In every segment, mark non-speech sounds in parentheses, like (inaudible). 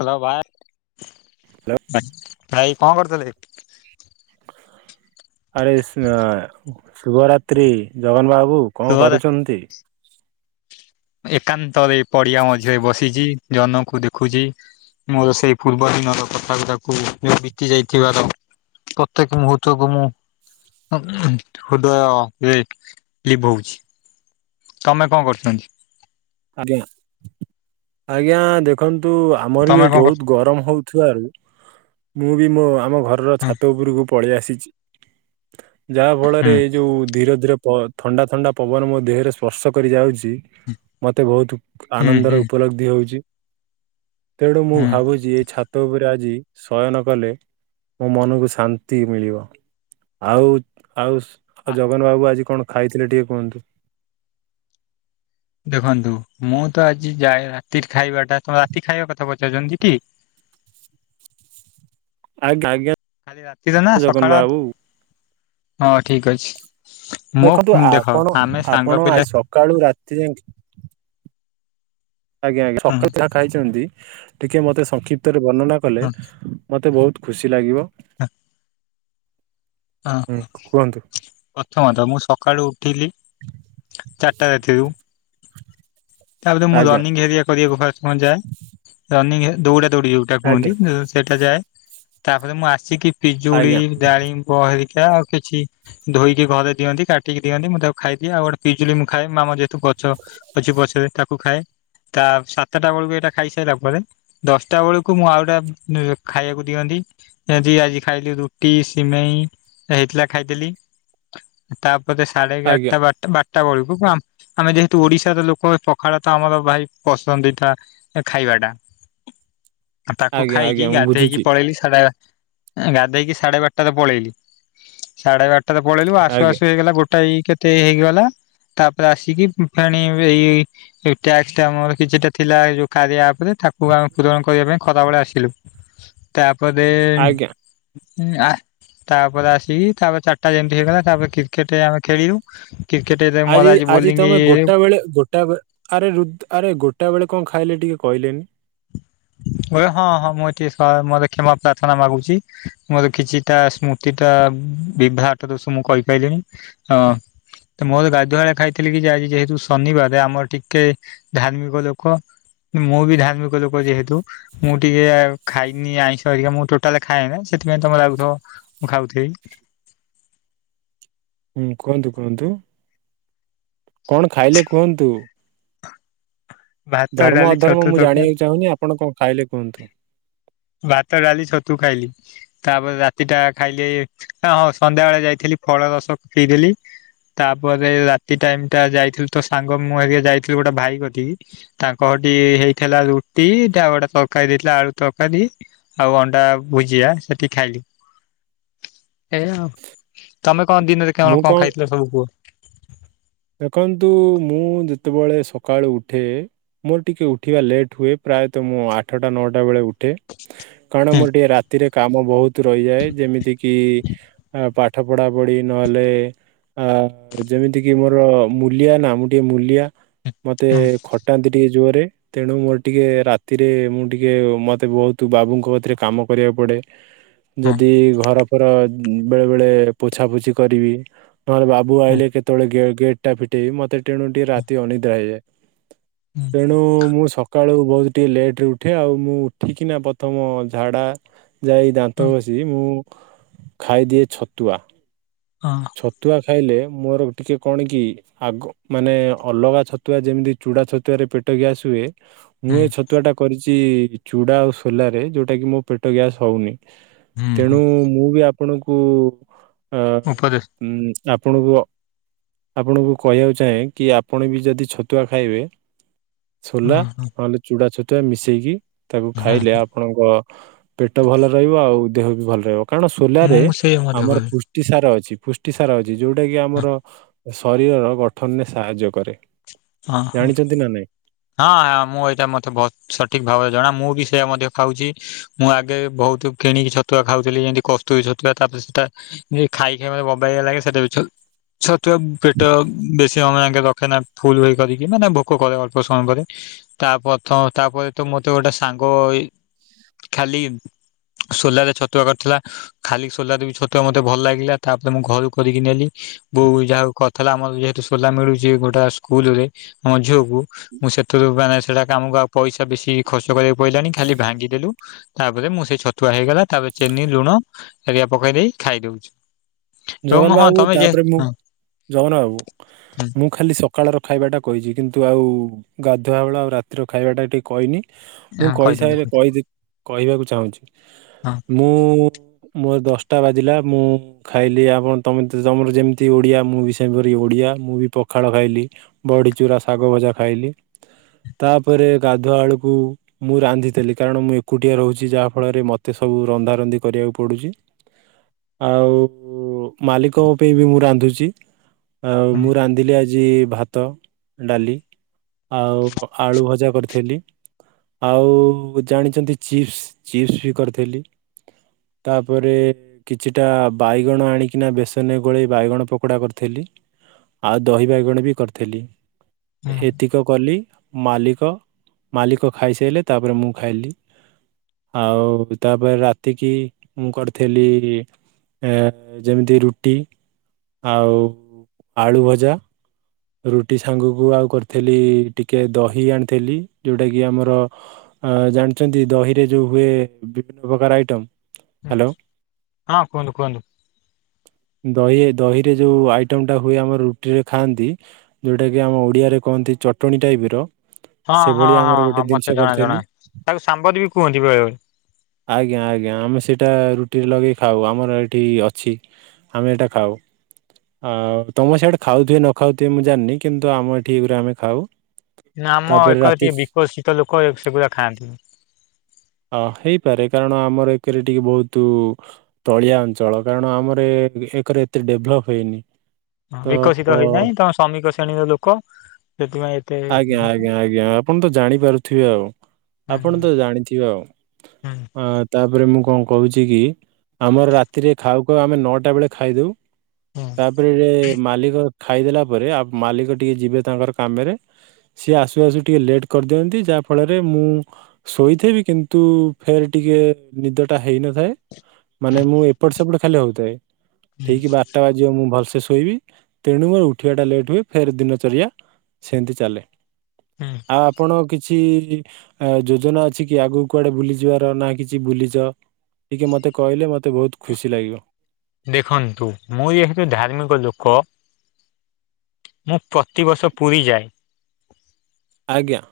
Hello ଭାଇ ଭାଇ ଭାଇ କଣ କରୁଥିଲେ? ଆରେ ସ ଶୁଭ ରାତ ତ୍ରୀ ଜଗନ୍ ବାବୁ ଶୁଭ କଣ କରୁଛନ୍ତି? ଏକାନ୍ତରେ ପଡିଆ ମଝିରେ ବସିଛି ଜହ୍ନକୁ ଦେଖୁଛି। ମୋର ସେଇ ପୂର୍ବ ଦିନର କଥା ଗୁଡାକୁ ବିତି ଯାଇଥିବାର ପ୍ରତ୍ୟେକ ମୁହୂର୍ତ୍ତକୁ ମୁଁ ହୃଦୟ ରେ ଲିଭଉଚି। ତମେ କଣ କରୁଛନ୍ତି? ଆଜ୍ଞା। ଆଜ୍ଞା ଦେଖନ୍ତୁ ଆମର ବି ତମେ ଏଠି କଣ କରୁ ବହୁତ ଗରମ ହଉ ଚୁଆରୁ ମୁଁ ବି ମୋ ଆମ ଘରର ଛାତ ଉପରକୁ ପଳେଇ ଆସିଛି। ଯାହା ଫଳରେ ହୁଁ ଏଇ ଯୋଉ ଧୀର ଧୀର ପ ଥଣ୍ଡା ଥଣ୍ଡା ପବନ ମୋ ଦେହରେ ସ୍ପର୍ଶ କରିଯାଉଛି। ମୋତେ ବହୁତ ହୁଁ ହୁଁ ଆନନ୍ଦର ଉପଲବ୍ଧି ହେଉଛି ତେଣୁ ମୁଁ ହୁଁ। ଭାବୁଛି ଏ ଛ ଛାତ ଉପରେ ଆଜି ଶୟନ କଲେ ମୋ ମନକୁ ଶାନ୍ତି ମିଳିବ। ଆଉ ଆଉସ ଆ ଅ ଜଗନ ବାବୁ ଆଜି କଣ ଖାଇଥିଲେ ଟିକେ କୁହନ୍ତୁ? ଦେଖନ୍ତୁ ମୁଁ ତ ଆଜିଯାଏ ରାତିର ଖାଇବାଟା ତମେ ରାତିଖାଇବା କଥା ପଚାରୁଛନ୍ତିଟି? ଆଗ ଆଜ୍ଞା। ଖାଲି ରାତିରେ ନା ଜଗନ ସକାଳ ବାବୁ। ହଁ ଠିକି ଅଛି। ମୋ ଦେଖନ୍ତୁ ଦେଖ ଆପଣ ଆମେ ସାଙ୍ଗ ଆପଣ ପିଲା ଆଜି ସକାଳୁ ରାତି ଯାଙ୍କେ ଆଜ୍ଞା ଅଜ୍ଞା ହଁ ସକାଳେ ଯାହା ଖାଇଛନ୍ତି ଟିକେ ମତେ ସଂକ୍ଷିପ୍ତରେ ବର୍ଣ୍ଣନା କଲେ ହଁ ମତେ ବହୁତ୍ ଖୁସି ଲାଗିବ। ହଁ ହୁଁ କୁହନ୍ତୁ (unintelligible) ହଁ ତ ମୁଁ ସକାଳୁ ଉଠିଲି ଚାରିଟା ରାତିରୁ ତାପରେ ମୁଁ ଆଜ୍ଞା ରନିଙ୍ଗ ହେରିକା କରିବାକୁ ଫାଷ୍ଟ ଯାଏ। ରନିଙ୍ଗ ଦୌଡ଼ାଦୌଡ଼ି ଯୋଉ ସେଟା ଆଜ୍ଞା କୁହନ୍ତି ସେଇଟା ଯାଏ ତାପରେ ମୁଁ ଆସିକି ପିଜୁଳି ଆଜ୍ଞା ଡାଳି ବ ହେରିକା ଆଉ କିଛି ଧୋଇକି ଘରେ ଦିଅନ୍ତି କାଟିକି ଦିଅନ୍ତି ମୁଁ ତାକୁ ଖାଇଦିଏ। ଆଉ ଗୋଟେ ପିଜୁଳି ମୁଁ ଖାଏ ଆମ ଯେହେତୁ ଗଛ ଅଛି ପଛରେ ତାକୁ ଖାଏ ତା ସାତଟା ବେଳକୁ ଏଇଟା ଖାଇସାରିଲା ପରେ ଦଶଟା ବେଳକୁ ମୁଁ ଆଉଟା ଖାଇବାକୁ ଦିଅନ୍ତି। ଆଜି ଆଜି ଖାଇଲି ରୁଟି ସିମେଇ ହେଇଥିଲା ଖାଇଦେଲି। ତାପରେ ସାଢେ ଆଜ୍ଞା ଏଗାରଟା ବାରଟା ବାରଟା ବେଳକୁ ଆମେ ଯେହେତୁ ଓଡିଶାର ଲୋକ ପ ପଖାଳତ ଆମର ଭାରି ପସନ୍ଦିତା ଖାଇବାଟା। ଆଉ ତାକୁ ଆଜ୍ଞା ଆଜ୍ଞା ଖାଇକି ମୁଁ ଗାଧେଇକି ବୁଝୁଛି ପଳେଇଲି ସାଡା ଗାଧେଇକି ସାଢେ ବାରଟାରେ ପଳେଇଲି ସାଢେ ବାରଟାରେ ପଳେଇଲି ଆସୁ ଆଜ୍ଞା ଆସୁ ହେଇଗଲା ଗୋ ଟା ଏଇ କେତେ ହେଇଗଲା ତାପରେ ଆସିକି ଫେଣି ଏଇ ଏଇ ସେ ଟାକ୍ସଟା ଆମର କିଛିଟା ଥିଲାଏ ଯେଉଁ କାରିୟା ଆପରେ ତାକୁ ଆମେ ପୂରଣ କରିବା ପାଇଁ ଖରାବେଳେ ଆସିଲୁ। ତାପରେ ଆଜ୍ଞା ତାପରେ ଆସିକି ତାପରେ ଚାରିଟା ଯେମତି ହେଇଗଲା ତାପରେ କ୍ରିକେଟ ଆମେ ଖେଳିଲୁ। କ୍ରିକେଟରେ ମୋର ଆଜି ଆଜି ବୋଲିଂ ତମେ ଗୋଟା ବେଳେ ଗୋଟା ଆରେ ରୁଦ୍ ଆରେ ଗୋଟାଏ ବେଳେ କଣ ଖାଇଲେ ଟିକେ କହିଲେନି? (unintelligible) ହଁ-ହଁ ମୁଁ ଏଠି ମୋର କ୍ଷମା ପ୍ରାର୍ଥନା ମାଗୁଛି ମୋର କିଛିଟା ସ୍ମୁ ତିଟା ବିବାହଟ ଦୋଷ ମୁଁ କହିପାଇଲିିଣିି ଅଁ ମୋର ଗାଧୁଆଳେ ଖାଇଥିଲି କି ଯେ ଆଜି ଯେହେତୁ ଶନିବାର ଆମର ଟିକେ ଧାର୍ମିକ ଲୋକ। ମୁଁ ବି ଧାର୍ମିକ ଲୋକ ଯେହେ ତୁ ମୁଁ ଟିକେ ଖାଇନି ଆଇଁଷହେରିକା ମୁଁ ଟୋଟାଲ ଖାଏନା ସେଥିପାଇଁ ତମେ ଲାଗୁଥିବ ମୁଁ ଖାଉଥିବି। ହୁଁ କୁହନ୍ତୁ କୁହନ୍ତୁ କଣ ଖାଇଲେ କୁହନ୍ତୁ? ଭାତ ଡାଲି ଧର୍ମଅଧର୍ମ ଛତୁ ମୁଁ ତରକାରୀ ଜାଣିବାକୁ ଚାହୁଁନି ଆପଣ କଣ ଖାଇଲେ କୁହନ୍ତୁ? ଭାତ ଡାଲି ଛତୁ ଖାଇଲି। ତାପରେ ରାତିଟା ଖାଇଲି ହଁ ସନ୍ଧ୍ୟାବେଳେ ଯାଇଥିଲି ଫଳରସ ପିଇଦେଲି। ତାପରେ ରାତି ଟାଇମ ଟା ଯାଇଥିଲୁ ତ ସାଙ୍ଗ ମୁଁ ହେରିକା ଯାଇଥିଲୁ ଗୋଟେ ଭାଇ କତିକି। ତାଙ୍କ ଘଠି ହେଇଥିଲା ରୁଟି ତାପରେ ଗୋଟେ ତରକାରୀ ଦେଇଥିଲା ଆଳୁ ତର କାରୀ ଆଉ ଅଣ୍ଡା ଭୁଜିଆ ସେଠି ଖାଇଲି ଏୟା ଆଉ। ତମେ କଣ ଦିନରେ ମୁଁ କଣ-କଣ କଣ ଖାଇଥିଲ ସବୁ କୁହ? ଦେଖନ୍ତୁ ମୁଁ ଯେତେବେଳେ ସକାଳୁ ଉଠେ ମୋର ଟିକେ ଉଠିବା ଲେଟ୍ ହୁଏ ପ୍ରାୟତଃ ମୁଁ ଆଠଟା ନଅଟା ବେଳେ ଉଠ ଟେ କାରଣ ମୋର ଟିକେ ରାତିରେ କାମ ବହୁତ୍ ରହିଯାଏ ଯେମିତି କିି ପାଠ ପଢା ପଢି। ନହେଲେ ଆ ଯେମିତି କିି ମୋର ମୁଲିଆ ନା ମୁଁ ଟିକେ ମୁଲିଆ ମୋତେ ଖଟାନ୍ତି ଟିକେ ଜୋରରେ ତେଣୁ ମୋର ଟିକିଏ ରାତିରେ ମୁଁ ଟିକିଏ ମୋତେ ବହୁତ ବାବୁଙ୍କ କତିରେ କାମ କରିବାକୁ ପଡ଼େ। (inaudible) ଯଦି ଘର ଫର ଉ ବେଳେ ବେଳେ ପୋଛାପୋଛି କରିବି ନହେଲେ ବା ବୁ ହୁଁ ଆଇଲେ କେତେବେଳେ ଗେ ଗେଟ ଟା ଫିଟେଇିବି ମତେ ଟେଣୁ ଟିକେ ହୁଁ ରାତି ଅନିଦ୍ରା ହେଇଯାଏ। ତେଣୁ ମୁଁ ସକାଳୁ ବହୁତ ଟିକେ ଲେଟରେ ଉଠେ ଆଉ ମୁଁ ଉଠିକିନା ପ୍ରଥମ ଝାଡ଼ା ଯାଇ ହୁଁ ଦାନ୍ତ ହୁଁ ଘସିକି ମୁଁ ଖାଇଦିଏ ଛତୁଆ। ହଁ। ଛତୁଆ ଖାଇଲେ ମୋର ଟିକିଏ କଣକି ଆଗ ମାନେ ଅଲଗା ଛତୁଆ ଯେମିତି ଚୂଡ଼ା ଛତୁଆରେ ପେଟ ଗ୍ୟାସ୍ ହୁଏ। ହୁଁ ମୁଁ ଏ ଛତୁଆଟା କରିଛି ଚୁଡା ଆଉ ସୋଲାରେ ଯେଉଁଟା କି ମୋ ପେଟ ଗ୍ୟାସ ହେଉନି ହୁଁ ତେଣୁ ହୁଁ ମୁଁ ବି ଆପଣଙ୍କୁ ଅ ଉପଦେଶ ଉ ଆପଣଙ୍କୁ ଅ ଆପଣଙ୍କୁ କହିବାକୁ ଚାହେଁ କି ଆପଣ ବି ଯଦି ଛତୁଆ ଖାଇବେ ସୋଲା ହଁ ହଁ ନହେଲେ ଚୁଡ଼ା ଛତୁଆ ମିଶେଇକି ତାକୁ ହଁ ଖାଇଲେ ଆପ ଆପଣଙ୍କ ପେଟ ଭଲ ରହିବ ଆଉ ଦେହ ବି ଭଲ ରହିବ କାରଣ ମୁଁ ସୋଲାରେ ମୁଁ ସେଇ ମଧ୍ୟ ଆମର କରେ ପ୍ରୁଷ୍ ଟି ସାର ଅଛି। ପୁଷ୍ଟିସାର ଅଛି ଯେଉଟାକି ଆମର ଶରୀରର ଗଠନରେ ସାହାଯ୍ୟ କରେ। ହଁ-ହଁ। ଜାଣିଛନ୍ତି ନା ନାଇଁ ହଁ ମୁଁ ଏଇଟା ମୋତେ ବତ୍ ସଠିକ ଭାବରେ ଜଣା ମୁଁ ବି ସେଇୟା ମଧ୍ୟ ଖାଉଛି। ମୁଁ ଆଗେ ବହୁତ କିଣିକି ଛତୁଆ ଖାଉଥିଲି ଏମିତି କସ୍ତୁରୀ ଛତୁଆ ତାପରେ ସେଟା ଏ ଖାଇ-ଖାଇ ମତେ ବବାଗିଆ ଲାଗେ ସେଟା ବି ଛଉ ଛଟୁଆ ପେଟ ବେଶୀ ଅମୟେ ଆଙ୍କେ ରଖେ ନା ଫୁଲ୍ କରିକି ମାନେ ଭୋକ କରେ ଅଳ୍ପ ସମୟ ପରେ। ତାପଥ ତାପରେ ତ ମତେ ଗୋଟେ ସାଙ୍ଗଏ ଖାଲି ସୋଲାରେ ଛତୁଆ କରିଥିଲା। ଖାଲି ସୋଲାରେ ବି ଛତୁଆ ମତେ ଭଲ ଲାଗିଲା ତାପରେ ମୁଁ ଘରୁ କରିକି ନେଲି। ବୋଉ ଯାହାକୁ କରିଥିଲା ଆମର ଯେହେତୁ ସୋଲା ମିଳୁଛି ଗୋଟା ସୋ କୁଲ ରେ ମୋ ଝିଅକୁ ମୁଁ ସେଥିରୁ ମାନେ ସେଥିରୁ ମାନେ ସେଇଟା କାମକୁ ପଇସା ବେଶୀ ଖର୍ଚ୍ଚ କରିବାକୁ ପଇଲାନି ଖାଲି ଭାଙ୍ଗିଦେଲୁ। ତାପରେ ମୁଁ ସେ ଛତୁଆ ହେଇଗଲା ତାପରେ ଚିନି ଲୁଣ ହରୀକା ପକେଇ ଦେଇକି ଖାଇଦେଉଛୁ। ଜଗନବାବୁ ତାପରେ ମୁଁ ହଁ ଜଗନବାବୁ ହଁ ମୁଁ ଖାଲି ସକାଳର ଖାଇବାଟା କହିଛି କିନ୍ତୁ ଆଉ ଗାଧୁଆ ବେଳ ଆଉ ରାତିର ଖାଇବାଟା ଟିକେ କହିନି ମୁଁ ହଁ କହିଦିଅନ୍ତୁ କହିସାରିଲେ କହିଦିଅନ୍ତୁ କହିଦି କହିବାକୁ ଚାହୁଁଛି ହଁ ମୁଁ ମୋର ଦଶଟା ବାଜିଲା ମୁଁ ଖାଇଲି ଆପଣ ତମେ ତ ତମର ଯେମିତି ଓଡ଼ିଆ ମୁଁ ବି ସେମିତି କରି ଓଡ଼ିଆ ମୁଁ ବି ପଖାଳ ଖାଇଲି। ବଡ଼ିଚୁରା ଶାଗଭଜା ଖାଇଲି ତାପରେ ଗାଧୁଆବେଳକୁ ମୁଁ ରାନ୍ଧିଥିଲି କାରଣ ମୁଁ ଏକୁଟିଆ ରହୁଛି ଯାହାଫଳରେ ମୋତେ ସବୁ ରନ୍ଧାରନ୍ଧି କରିବାକୁ ପଡ଼ୁଛି ଆଉ ମାଲିକଙ୍କ ପାଇଁ ବି ମୁଁ ରାନ୍ଧୁଛି ଆଉ ହଁ ମୁଁ ରାନ୍ଧିଲି ଆଜି ଆଜି ଭାତ, ଡାଲି ଆଉ ଆଳୁ ଭଜା କରିଥିଲି। ଆଉ ଜାଣିଛନ୍ତି ଚିପ୍ସ ଚିପ୍ସ ବି କରିଥିଲି। ତାପରେ କିଛିଟା ବାଇଗଣ ଆଣିକିନା ବେସନରେ ଗୋଳେଇ ବାଇଗଣ ପକୋଡ଼ା କରିଥିଲି। ଆଉ ଦହିବାଇଗଣ ବି କରିଥିଲି ହଁ ଏତିକ କଲି ମାଲିକ ମାଲିକ ଖାଇସାଇଲେ ତାପରେ ମୁଁ ଖାଇଲି ଆଉ ତାପରେ ରାତିକି ମୁଁ କରିଥେଲି ଏ ଯେମିତି ରୁଟି ଆଉ ଆଳୁ ଭଜା। ରୁଟି ସାଙ୍ଗକୁ ଆଉ କରିଥିଲି ଟିକେ ଦହି ଆଣିଥିଲି। ଯୋଉଟା କିି ଆମର ଜାଣିଛନ୍ତି ଦହିରେ ଯେଉଁ ହୁଏ କେତେ ପ୍ରକାରର ଆଇଟମ। ହ୍ୟାଲୋ ହଁ ହଁ କୁହନ୍ତୁ କୁହନ୍ତୁ। ଦହି ଦହିରେ ଯେଉଁ ଆଇଟମ ଟା ହୁଏ। ଆମର ରୁଟିରେ ଖାଆନ୍ତି। ଯୋଉଟାକି ଆମ ଓଡିଆରେ କୁହନ୍ତି ଚଟଣି ଟାଇପର। ହଁ ହଁ ହଁ ହଁ ମତେ ଜଣା କରିଥିଲୁ ଜଣା। ତାକୁ ସାମ୍ବର ବି କୁହନ୍ତି ବେଳେବେଳେ। ଆଜ୍ଞା ଆଜ୍ଞା ଆମେ ସେଇଟା ରୁଟିରେ ଲଗେଇ ଖାଉ ଆମର ଏଠି ଅଛି। ଆମେ ଏଇଟା ଖାଉ। ଆଉ ତମ ସିଆଡେ ଖାଉଥିବେ ନ ଖାଉଥିବେ ମୁଁ ଜାଣିନି କିନ୍ତୁ ଆମ ଏଠି ଏଇଉରା ଆମେ ଖାଉ। ନା ଆମ ତାପରେ ଏକ ରାତି ଟିକେ ବିକଶିତ ଲୋକ ସେଗୁଡା ଖାଆନ୍ତିନି। ଅ ହେଇପାରେ କାରଣ ଆମର ଏକରେ ଟିକେ ବହୁତୁ ତଳିଆ ଅଞ୍ଚଳ କାରଣ ଆମର ଏକରେ ଏତେ ଡେଭଲପ୍ ହେଇନି। ହ ତ ବିକଶିତ ହେଇନାହିଁ। ତ ଶ୍ରମିକ ଶ୍ରେଣୀର ଲୋକ। ସେଥିପାଇଁ ଏତେ ହୁଁ ଆଜ୍ଞା ଆଜ୍ଞା ଆଜ୍ଞା ଆପଣ ତ ଜାଣି ପାରୁଥିବେ ଆଉ। ହୁଁ ଆପଣ ତ ଜାଣିଥିବେ ଆଉ। ହୁଁ ହଁ। ତାପରେ ମୁଁ କଣ କହୁଛି କି? ଆମର ରାତିରେ ଖାଉ ଖାଉ ଆମେ ନଅଟା ବେଳେ ଖାଇଦଉ। ହୁଁ ତାପରେ ମାଲିକ ଖାଇଦେଲା ପରେ ଆଉ ମାଲିକ ଟିକେ ଯିବେ ତାଙ୍କର କାମରେ। ସିଏ ଆସୁ ଆସୁ ଟିକେ ଲେଟ୍ କରିଦିଅନ୍ତି। ଯାହା ଫଳରେ ମୁଁ ଶୋଇଥିବି କିନ୍ତୁ ଫେର୍ ଟିକେ ନିଦ ଟା ହେଇନଥାଏ। ମାନେ ମୁଁ ଏପଟ ସେପଟ ଖାଲି ହଉଥାଏ। ହୁଁ ଠିକ ବାରଟା ବା ଯିଅ ମୁଁ ଭଲସେ ଶୋଇବି। ତେଣୁ ମୋର ଉଠିବାଟା ଲେଟ୍ ହୁଏ। ଫେର୍ ଦିନ ଚରିଆ ସେନ୍ତି ଚାଲେ। ହୁଁ। ଆଉ ଆପଣ କିଛି ଆ ଯୋଜନା ଅଛି କି ଆଗକୁ କୁଆଡେ ବୁଲିଯିବାର ନା କିଛି ବୁଲିଚ। ଟିକେ ମୋତେ କହିଲେ ମୋତେ ବହୁତ ଖୁସି ଲାଗିବ। ଦେଖନ୍ତୁ ମୁଁ ଯେହେତୁ ଧାର୍ମିକ ଲୋକ। ମୁଁ ପ୍ରତିବର୍ଷ ପୁରୀ ଯାଏ। ଆଜ୍ଞା।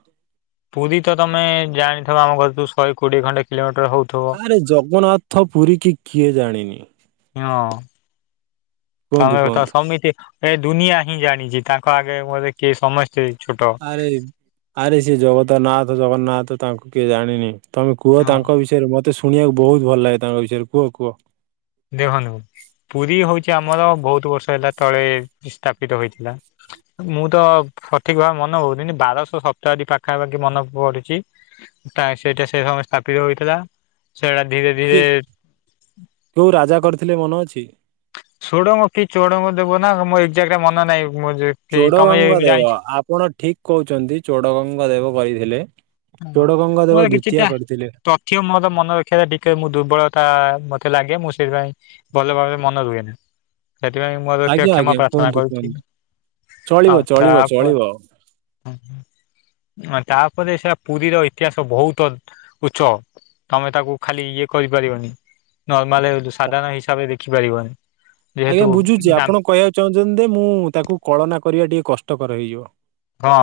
ପୁରୀ ତ ତମେ ଜାଣିଥିବ ଆମ ଘରଠୁ ଶହେ କୋଡିଏ ଖଣ୍ଡେ କିଲୋମିଟର ହଉଥୁବ। ଆରେ ଜଗନ୍ନାଥ ପୁରୀ କି କିଏ ଜାଣିନି। ହଁ କୁହନ୍ତୁ ତମେ ଏକା କୁହନ୍ତୁ ସମିତି ଏ ଦୁନିଆ ହିଁ ଜାଣିଛି। ତାଙ୍କ ଆଗେ ମୋତେ କିଏ ସମସ୍ ସେଇ ଛୋଟ ଆରେ ଆରେ ସିଏ ଜଗତନାଥ ଜଗନ୍ନାଥ ତାଙ୍କୁ କିଏ ଜାଣିନି। ତମେ କୁହ ହଁ ତାଙ୍କ ବିଷୟରେ ମୋତେ ଶୁଣିବାକୁ ବହୁତ ଭଲ ଲାଗେ ତାଙ୍କ ବିଷୟରେ କୁହ କୁହ। ଦେଖନ୍ତୁ ପୁରୀ ହଉଛି ଆମର ବହୁତ ବର୍ଷ ହେଲା ତଳେ ସ୍ଥାପିତ ହୋଇଥିଲା। ମୁଁ ତ ସଠିକ ଭାବେ ମନେ ହଉନି। ବାରଶହ ସପ୍ତାଦିରେ ପାଖାପାଖି ମନେ ପଡୁଚି। ସେଇଟା ସେ ସମୟ ସ୍ଥାପିତ ହୋଇଥିଲା। ସେଇଟା ଧୀରେ ଧୀରେ ଜୋଉ ରାଜା କରିଥିଲେ ମନ ଅଛି। ସୋଡଙ୍ଗ କି ଚୋଡଙ୍ଗ ଦେବ ନା ମୋ ଏଜାକ୍ଟ ମନେ ନାହିଁ। ମୁଁ ଯେ ଚୋଡ ଗଙ୍ଗ ଦେବ ଆପଣ ଠିକ କହୁଛନ୍ତି। ଚୋଡ ଗଙ୍ଗ ଦେବ କହିଥିଲେ। ହଁ ଚୋଡ ଗଙ୍ଗ ଦେବ ମୋର ଦ୍ଵିତୀୟ କିଛିଟା କରିଥିଲେ। ତଥ୍ୟ ମୋର ମନେ ରଖିବା ଟିକେ ମୁଁ ଦୁର୍ବଳତା ମତେ ଲାଗେ। ମୁଁ ସେଥିପାଇଁ ଭଲ ଭାବରେ ମନେ ରୁହେନି। ସେଥିପାଇଁ ମୁଁ ଆଜ୍ଞା କ୍ଷମା ଆଜ୍ଞା ପ୍ରାର୍ଥନା କୁହନ୍ତୁ କରୁଛି। କୁହନ୍ତୁ ଚଳିବ ଆଉ ଚଳିବ ତାପରେ ଚଳିବ ହଁ ହଁ ତାପରେ ସେଟା ପୁରୀର ଇତିହାସ ବହୁତ ଉଚ୍ଚ। ତମେ ତାକୁ ଖାଲି ଇଏ କରିପାରିବନି। ନର୍ମାଲେ ସାଧାରଣ ହିସାବରେ ଦେଖିପାରିବନି। ଯେହେତୁ ଆଜ୍ଞା ବୁଝୁଛି ଆପଣ କହିବାକୁ ଚାହୁଁଛନ୍ତି ଯେ ମୁଁ ତାକୁ କଳନା କରିବା ଟିକେ କଷ୍ଟକର ହେଇଯିବ। ହଁ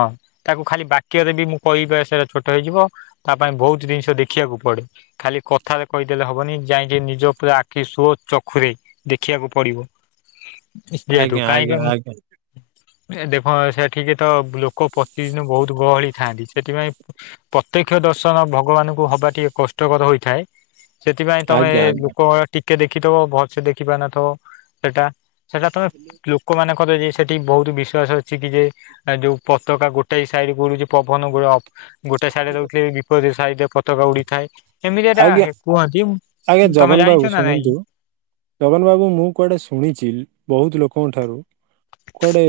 ତାକୁ ଖାଲି ବାକ୍ୟରେ ବି ମୁଁ କହିବି ସେଟା ଛୋଟ ହେଇଯିବ। ତା ପାଇଁ ବହୁତ ଜିନିଷ ଦେଖିବାକୁ ପଡେ। ଖାଲି କଥାରେ କହିଦେଲେ ହବନି ଯାଇଁ ଯିଏ ନିଜ ପୁରା ଆଖି ସ୍ଵ ଚକ୍ଷୁରେ ଦେଖିବାକୁ ପଡିବ ଯେହେତୁ ଆଜ୍ଞା କାହିଁକି ଆଜ୍ଞା ମୁଁ ଆଜ୍ଞା ଦେଭ ସେଠିକି ତ ଲୋକ ପ୍ରତିଦିନ ବହୁତ ଗହଳି ଥାନ୍ତି। ସେଥିପାଇଁ ପ୍ରତ୍ୟକ୍ଷ ଦଶ (unintelligible) ଭଗବାନଙ୍କୁ ହବା ଟିକେ କଷ୍ଟକର ହୋଇଥାଏ ସେଥିପାଇଁ ତମେ ଆଜ୍ଞା ଆଜ୍ଞା ଲୋକ ଟି କେ ଦେଖିଥିବ ଭଲସ ଦେଖି ପାର ନଥବ ସେଟା ସେଟା ତମେ ବ୍ଲୁ ଲୋକ ମାନେ କରେ ଯେ ସେଠି ବହୁତ ବିଶ୍ଵାସ ଅଛି କି ଯେ ଆ ଯୋଉ ପତାକା ଗୋଟେ ସାଇଡ ଗୁରୁଛି। ପବନ ଗୋଟେ ଗୋଟେ ସାଇଡରେ ରହୁଥିଲେ। ବି ପରି ସାଇଟିରେ ପତକା ଉଡିଥାଏ। ଏମିତି ଏଟା ଆଜ୍ଞା କୁହନ୍ତି ତମେ ଜାଣିଛ ନା ନାଇଁ। ଜଗନ୍ ବାବୁ ମୁଁ କୁଆଡେ ଶୁଣିଛି ବହୁତ ଲୋକଙ୍କ ଠାରୁ କୁଆଡ଼େ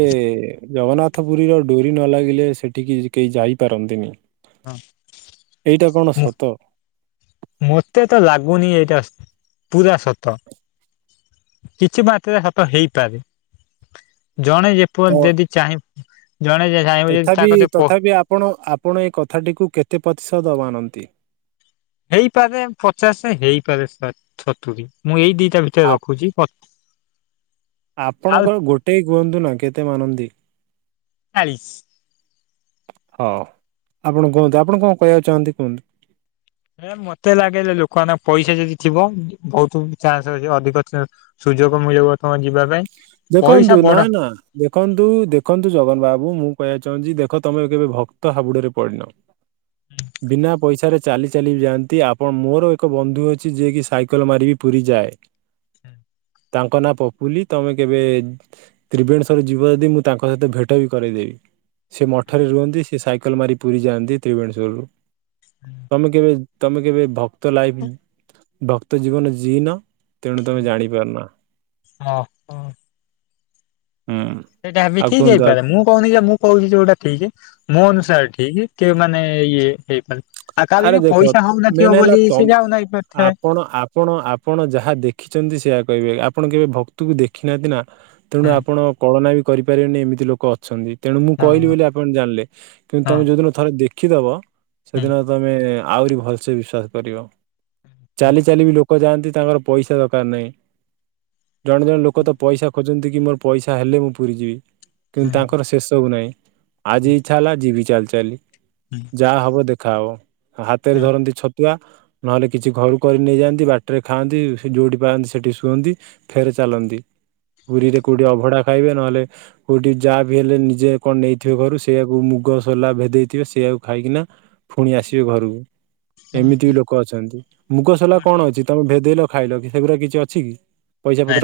ଜଗନ୍ନାଥ ପୁରୀର ଡୋରି ନ ଲାଗିଲେ ସେଠିକି କେହି ଯାଇପାରନ୍ତିନି। ହଁ। ଏଇଟା କଣ ସତ। ମତେ ତ ଲାଗୁନି ଏଇଟା ପୁରା ସତ। କିଛି ମାତ୍ରାରେ ହାତ ହେଇପାରେ। ଜଣେ ଯେ ପ ତ ଯଦି ଚାହିଁବ ଜଣେ ଚାହିଁବ ଯଦି ତା ତଥାପି କତି ପ ତଥାପି ଆପଣ ଆପଣ ଏ କଥାଟିକୁ କେତେ ପ୍ରତିଶତ ମାନନ୍ତି? ହେଇପାରେ ପଚାଶ ହେଇପାରେ ଶା ସତୁରି ମୁଁ ଏଇ ଦି ତା ଭିତରେ ଆପ ରଖୁଚି। ପ ଆଉ ଆପଣଙ୍କର ଗୋଟେ କୁହନ୍ତୁ ନା କେତେ ମାନନ୍ତି? ଚାଳିଶ। ହଁ ଆପଣ କୁହନ୍ତୁ ଆପଣ କଣ କହିବାକୁ ଚାହାଁନ୍ତି କୁହନ୍ତିୁ? ହେ ମତେ ଲାଗେ ଯେ ଲୋକମାନଙ୍କ ପଇସା ଯଦି ଥିବ ବହୁତ ଚାନ୍ସ ଅଛି ଅଧିକ ଚା ସୁଯୋଗ ମିଳି (unintelligible) ମ ଯିବା ପାଇଁ ପଇସା ଦେଖନ୍ତୁ ନା ବଡ ନା। ଦେଖନ୍ତୁ ଦେଖନ୍ତୁ ଜଗନ ବାବୁ ମୁଁ କହିବାକୁ ଚାହୁଁଛି। ଦେଖ ତମେ କେବେ ଭକ୍ତ ହାବୁଡରେ ପଡ଼ିନ। ବିନା ପଇସାରେ ଚାଲି ଚାଲି ଯାଆନ୍ତି ଆପଣ ମୋର ଏକ ବନ୍ଧୁ ଅଛି। ଯିଏକି ସାଇକେଲ ମାରିବି ପୁରୀ ଯାଏ। ତାଙ୍କ ନାଁ ପପୁଲି ତମେ କେବେ ତ୍ରିବେଣେଶ୍ଵର ଯିବ ଯଦି। ମୁଁ ତାଙ୍କ ସହିତ ଭେଟ ବି କରେଇଦେବି। ସେ ମଠରେ ରୁହନ୍ତି ସେ ସାଇକେଲ ମାରି ପୁରୀ ଯାଆନ୍ତି ତ୍ରିବେଣିଶ୍ୱରରୁ। ତମେ କେମ ତମେ କେବେ ଭକ୍ତ ଲାଇଫ ଭକ୍ତ ଜୀବନ ଜିଁଇନ ତେଣୁ ତମେ ଜାଣିପାରୁନା। ଓ ହୋ। ହୁଁ। ସେଇଟା ଏ ବି ଆଉ ଠିକ କୁହନ୍ତୁ ଆଉ ହେଇପାରେ ମୁଁ କହୁନି ଯେ ମୁଁ କହୁଛି ଯୋଉଟା ଠିକ ମୋ ଅନୁସାରେ ଠିକ କିଏ ମାନେ ଇଏ ହେଇପାରେ ଆଉ କାଲି ଆରେ ବି ଦେଖ ପଇସା ମେନ୍ ହଉନଥିବ ହେଲା ବୋଲି ତ ସେ ଯାଉନାହିଁ ଥାଏ। ଆପଣ ଆପଣ ଆପଣ ଯାହା ଦେଖିଛନ୍ତି ସେଆ କହିବେ ଆପଣ କେବେ ଭକ୍ତକୁ ଦେଖି ନାହାନ୍ତି ନା ତେଣୁ ହଁ ଆପଣ କଳନା ବି କରିପାରିବେନି ଏମିତି ଲୋକ ଅଛନ୍ତି। ତେଣୁ ମୁଁ କହିଲି ହଁ ବୋଲି ଆପଣ ଜାଣିଲେ କିନ୍ତୁ ତମେ ହଁ ଯୋଉଦିନ ଥରେ ଦେଖିଦବ ସେଦିନ ଏ ଆହୁରି ଭଲସେ ବିଶ୍ଵାସ କରିବ। ଚାଲି ଚାଲି ବି ଲୋକ ଯାଆନ୍ତି ତାଙ୍କର ପଇସା ଦରକାର ନାହିଁ। ଜଣେ ଜଣେ ଲୋକ ତ ପଇସା ଖୋଜନ୍ତି କି ମୋର ପଇସା ହେଲେ ମୁଁ ପୁରୀ ଯିବି। ହଁ କିନ୍ତୁ ହଁ ତାଙ୍କର ସେ ସବୁ ନାହିଁ। ଆଜି ଇଛା ହେଲା ଯିବି ଚାଲି ଚାଲି। ଯାହା ହବ ଦେଖାହବ ହାତରେ ହଁ ଧରନ୍ତି ଛତ ତୁଆ ନହେଲେ କିଛି ଘରୁ କରି ନେଇଯାଆନ୍ତି ବାଟେରେ ଖାଆନ୍ତି ସେ ଯୋଉଠି ପାଆନ୍ତି ସେଠି ଶୁଅନ୍ତି। ଫେର ଚାଲନ୍ତି ପୁରୀରେ କୋଉଠି ଅଭଡା ଖାଇବେ ନହେଲେ କେଉଁଠି ଯାହା ବିି ହେଲେ ନିଜେ କଣ ନେଇଥିବେ ଘରୁ ସେଇଆକୁ ମୁଗ ସୋଲା ଭେଦେଇଥିବେ ସେଇଆକୁ ଖାଇକିନା ଫୁଣି ଆସିବେ ଘରକୁ ହଁ ଏମିତି ବି ଠିକ। ଲୋକ ଅଛନ୍ତି ମୁଗ ସଲା ହଁ କଣ ଠିକ ଅଛି? ତମେ ଭେଦେଇଲ ଖାଇଲଗି ସେଗୁରା କିଛି ଅଛି କି ପଇସା ନାଇଁ ପତର